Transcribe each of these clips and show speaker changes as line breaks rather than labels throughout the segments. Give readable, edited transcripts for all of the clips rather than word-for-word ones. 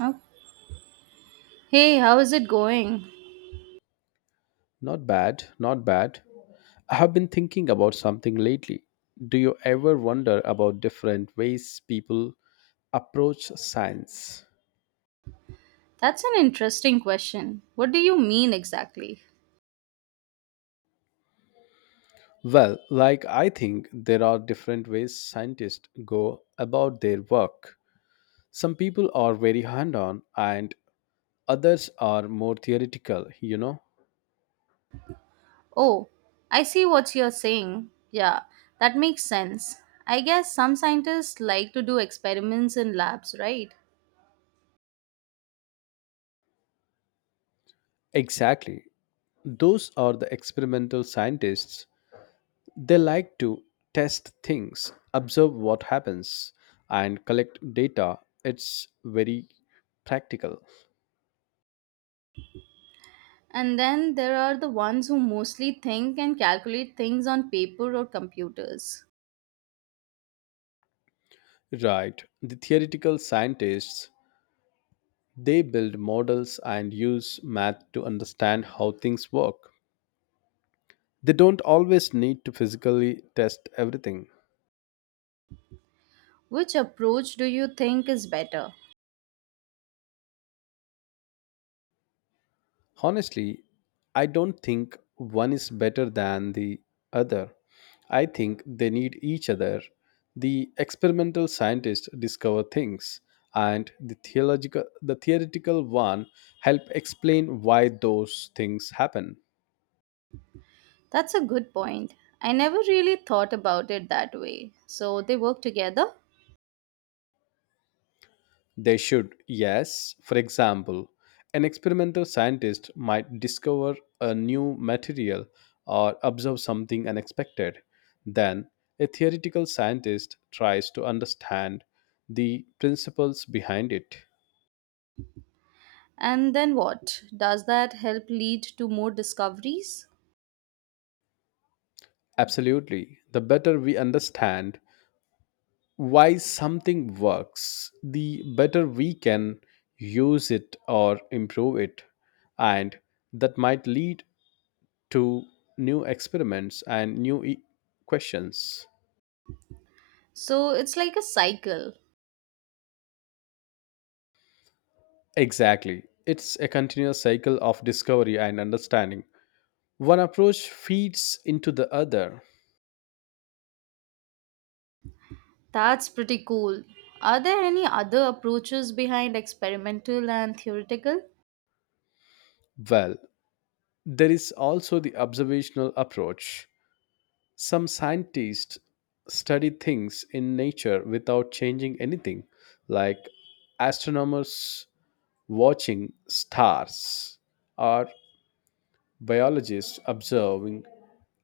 Oh, hey, how is it going?
Not bad, not bad. I have been thinking about something lately. Do you ever wonder about different ways people approach science?
That's an interesting question. What do you mean exactly?
Well, like I think there are different ways scientists go about their work. Some people are very hand on, and others are more theoretical, you know?
Oh, I see what you're saying. Yeah, that makes sense. I guess some scientists like to do experiments in labs, right?
Exactly. Those are the experimental scientists. They like to test things, observe what happens, and collect data. It's very practical.
And then there are the ones who mostly think and calculate things on paper or computers.
Right. The theoretical scientists, they build models and use math to understand how things work. They don't always need to physically test everything.
Which approach do you think is better?
Honestly, I don't think one is better than the other. I think they need each other. The experimental scientists discover things, and the theoretical one help explain why those things happen.
That's a good point. I never really thought about it that way. So they work together?
They should, yes. For example, an experimental scientist might discover a new material or observe something unexpected. Then, a theoretical scientist tries to understand the principles behind it.
And then what? Does that help lead to more discoveries?
Absolutely. The better we understand why something works, the better we can use it or improve it. And that might lead to new experiments and new questions.
So it's like a cycle.
Exactly. It's a continuous cycle of discovery and understanding. One approach feeds into the other.
That's pretty cool. Are there any other approaches behind experimental and theoretical?
Well, there is also the observational approach. Some scientists study things in nature without changing anything, like astronomers watching stars or biologists observing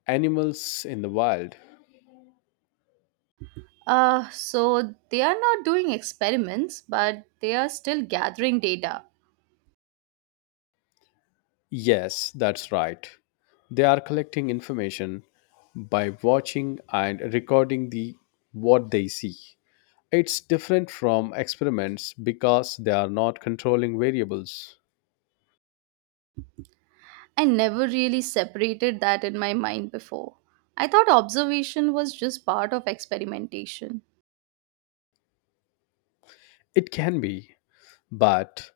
animals in the wild.
So they are not doing experiments, but they are still gathering data.
Yes, that's right. They are collecting information by watching and recording the what they see. It's different from experiments because they are not controlling variables.
I never really separated that in my mind before. I thought observation was just part of experimentation.
It can be, but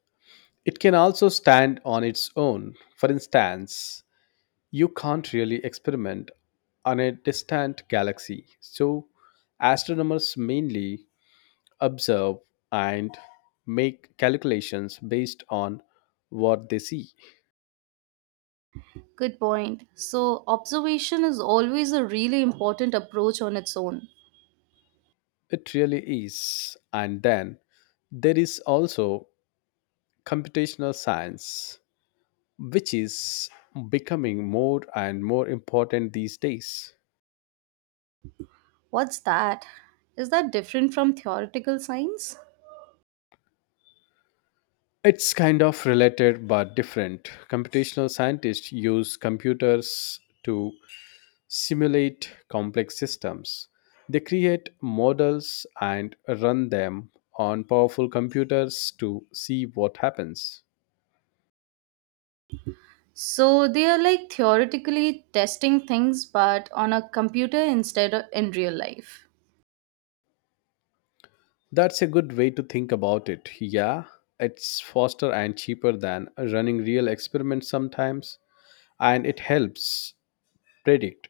it can also stand on its own. For instance, you can't really experiment on a distant galaxy. So astronomers mainly observe, and make calculations based on what they see.
Good point. So, observation is always a really important approach on its own.
It really is. And then there is also computational science, which is becoming more and more important these days.
What's that? Is that different from theoretical science?
It's kind of related but different. Computational scientists use computers to simulate complex systems. They create models and run them on powerful computers to see what happens.
So they are like theoretically testing things but on a computer instead of in real life.
That's a good way to think about it. Yeah, it's faster and cheaper than running real experiments sometimes, and it helps predict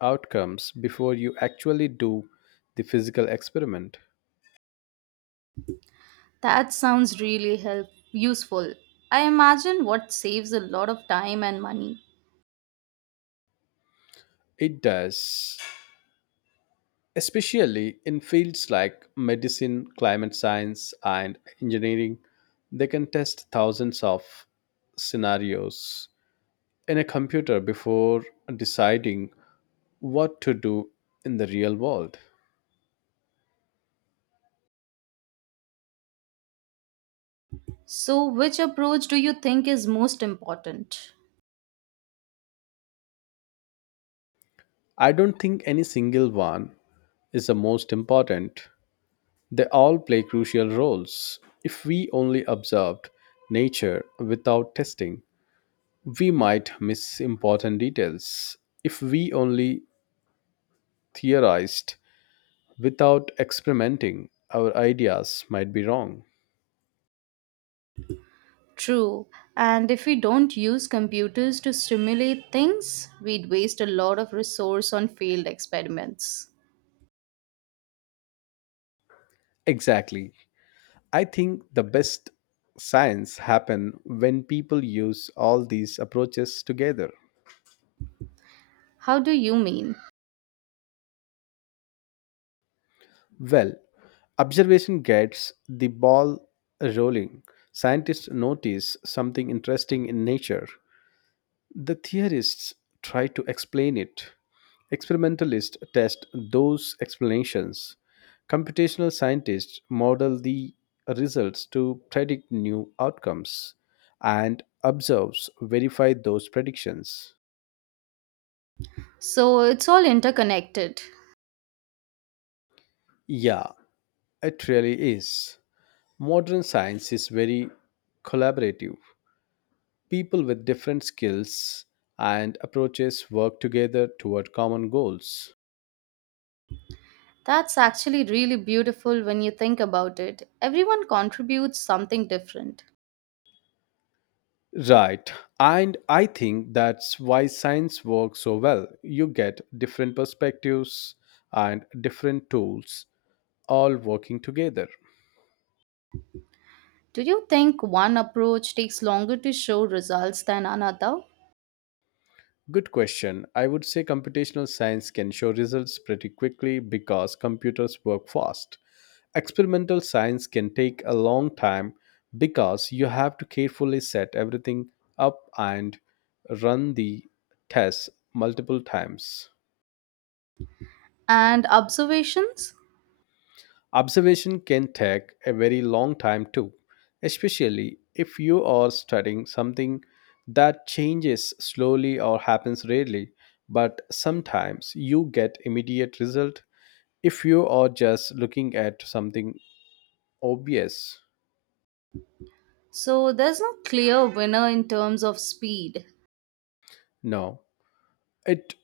outcomes before you actually do the physical experiment.
That sounds really help useful. I imagine what saves a lot of time and money.
It does. Especially in fields like medicine, climate science, and engineering, they can test thousands of scenarios in a computer before deciding what to do in the real world.
So which approach do you think is most important?
I don't think any single one is the most important. They all play crucial roles. If we only observed nature without testing, we might miss important details. If we only theorized without experimenting, our ideas might be wrong.
True. And if we don't use computers to simulate things, we'd waste a lot of resource on failed experiments.
Exactly. I think the best science happen when people use all these approaches together.
How do you mean?
Well, observation gets the ball rolling. Scientists notice something interesting in nature. The theorists try to explain it. Experimentalists test those explanations. Computational scientists model the results to predict new outcomes and observers verify those predictions.
So it's all interconnected.
Yeah, it really is. Modern science is very collaborative. People with different skills and approaches work together toward common goals.
That's actually really beautiful when you think about it. Everyone contributes something different.
Right. And I think that's why science works so well. You get different perspectives and different tools all working together.
Do you think one approach takes longer to show results than another?
Good question. I would say computational science can show results pretty quickly because computers work fast. Experimental science can take a long time because you have to carefully set everything up and run the tests multiple times.
And observations?
Observation can take a very long time too, especially if you are studying something that changes slowly or happens rarely, but sometimes you get immediate result if you are just looking at something obvious.
So there's no clear winner in terms of speed.
No, it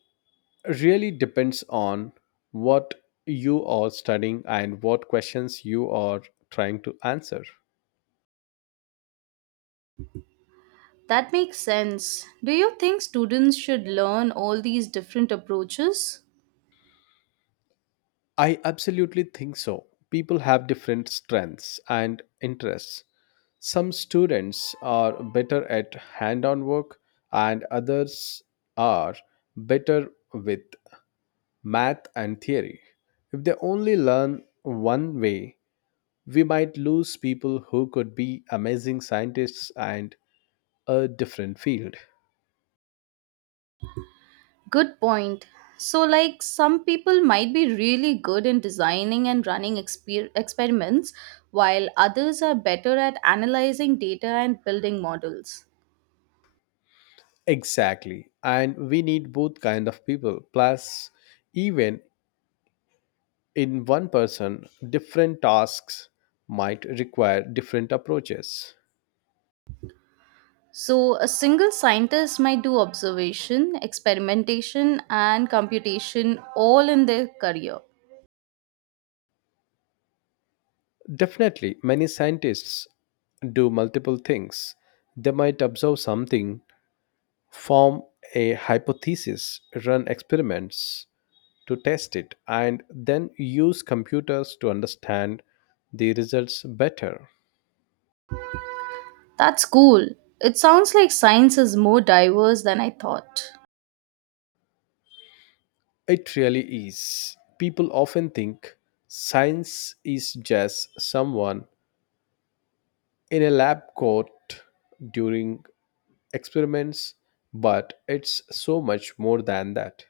really depends on what you are studying and what questions you are trying to answer.
That makes sense. Do you think students should learn all these different approaches?
I absolutely think so. People have different strengths and interests. Some students are better at hand on work, and others are better with math and theory. If they only learn one way, we might lose people who could be amazing scientists and a different field.
Good point. So, like, some people might be really good in designing and running experiments, while others are better at analyzing data and building models.
Exactly. And we need both kind of people. Plus, even in one person, different tasks might require different approaches.
So, a single scientist might do observation, experimentation, and computation all in their career.
Definitely, many scientists do multiple things. They might observe something, form a hypothesis, run experiments to test it, and then use computers to understand the results better.
That's cool. It sounds like science is more diverse than I thought.
It really is. People often think science is just someone in a lab coat during experiments, but it's so much more than that.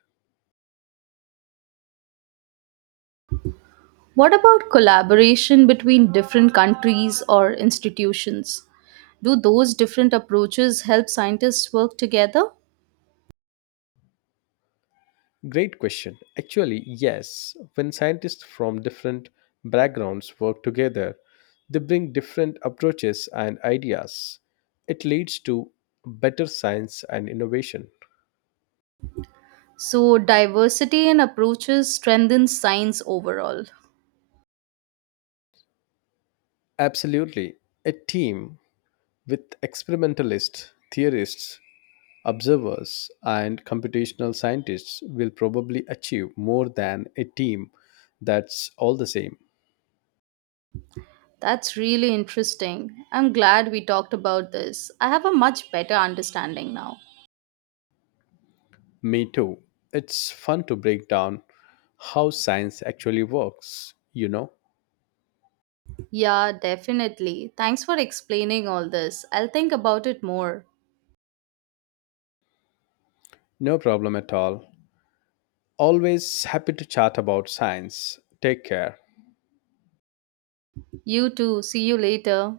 What about collaboration between different countries or institutions? Do those different approaches help scientists work together?
Great question. Actually, yes, when scientists from different backgrounds work together, they bring different approaches and ideas. It leads to better science and innovation.
So, diversity in approaches strengthens science overall.
Absolutely. A team with experimentalists, theorists, observers, and computational scientists will probably achieve more than a team that's all the same.
That's really interesting. I'm glad we talked about this. I have a much better understanding now.
Me too. It's fun to break down how science actually works, you know?
Yeah, definitely. Thanks for explaining all this. I'll think about it more.
No problem at all. Always happy to chat about science. Take care.
You too. See you later.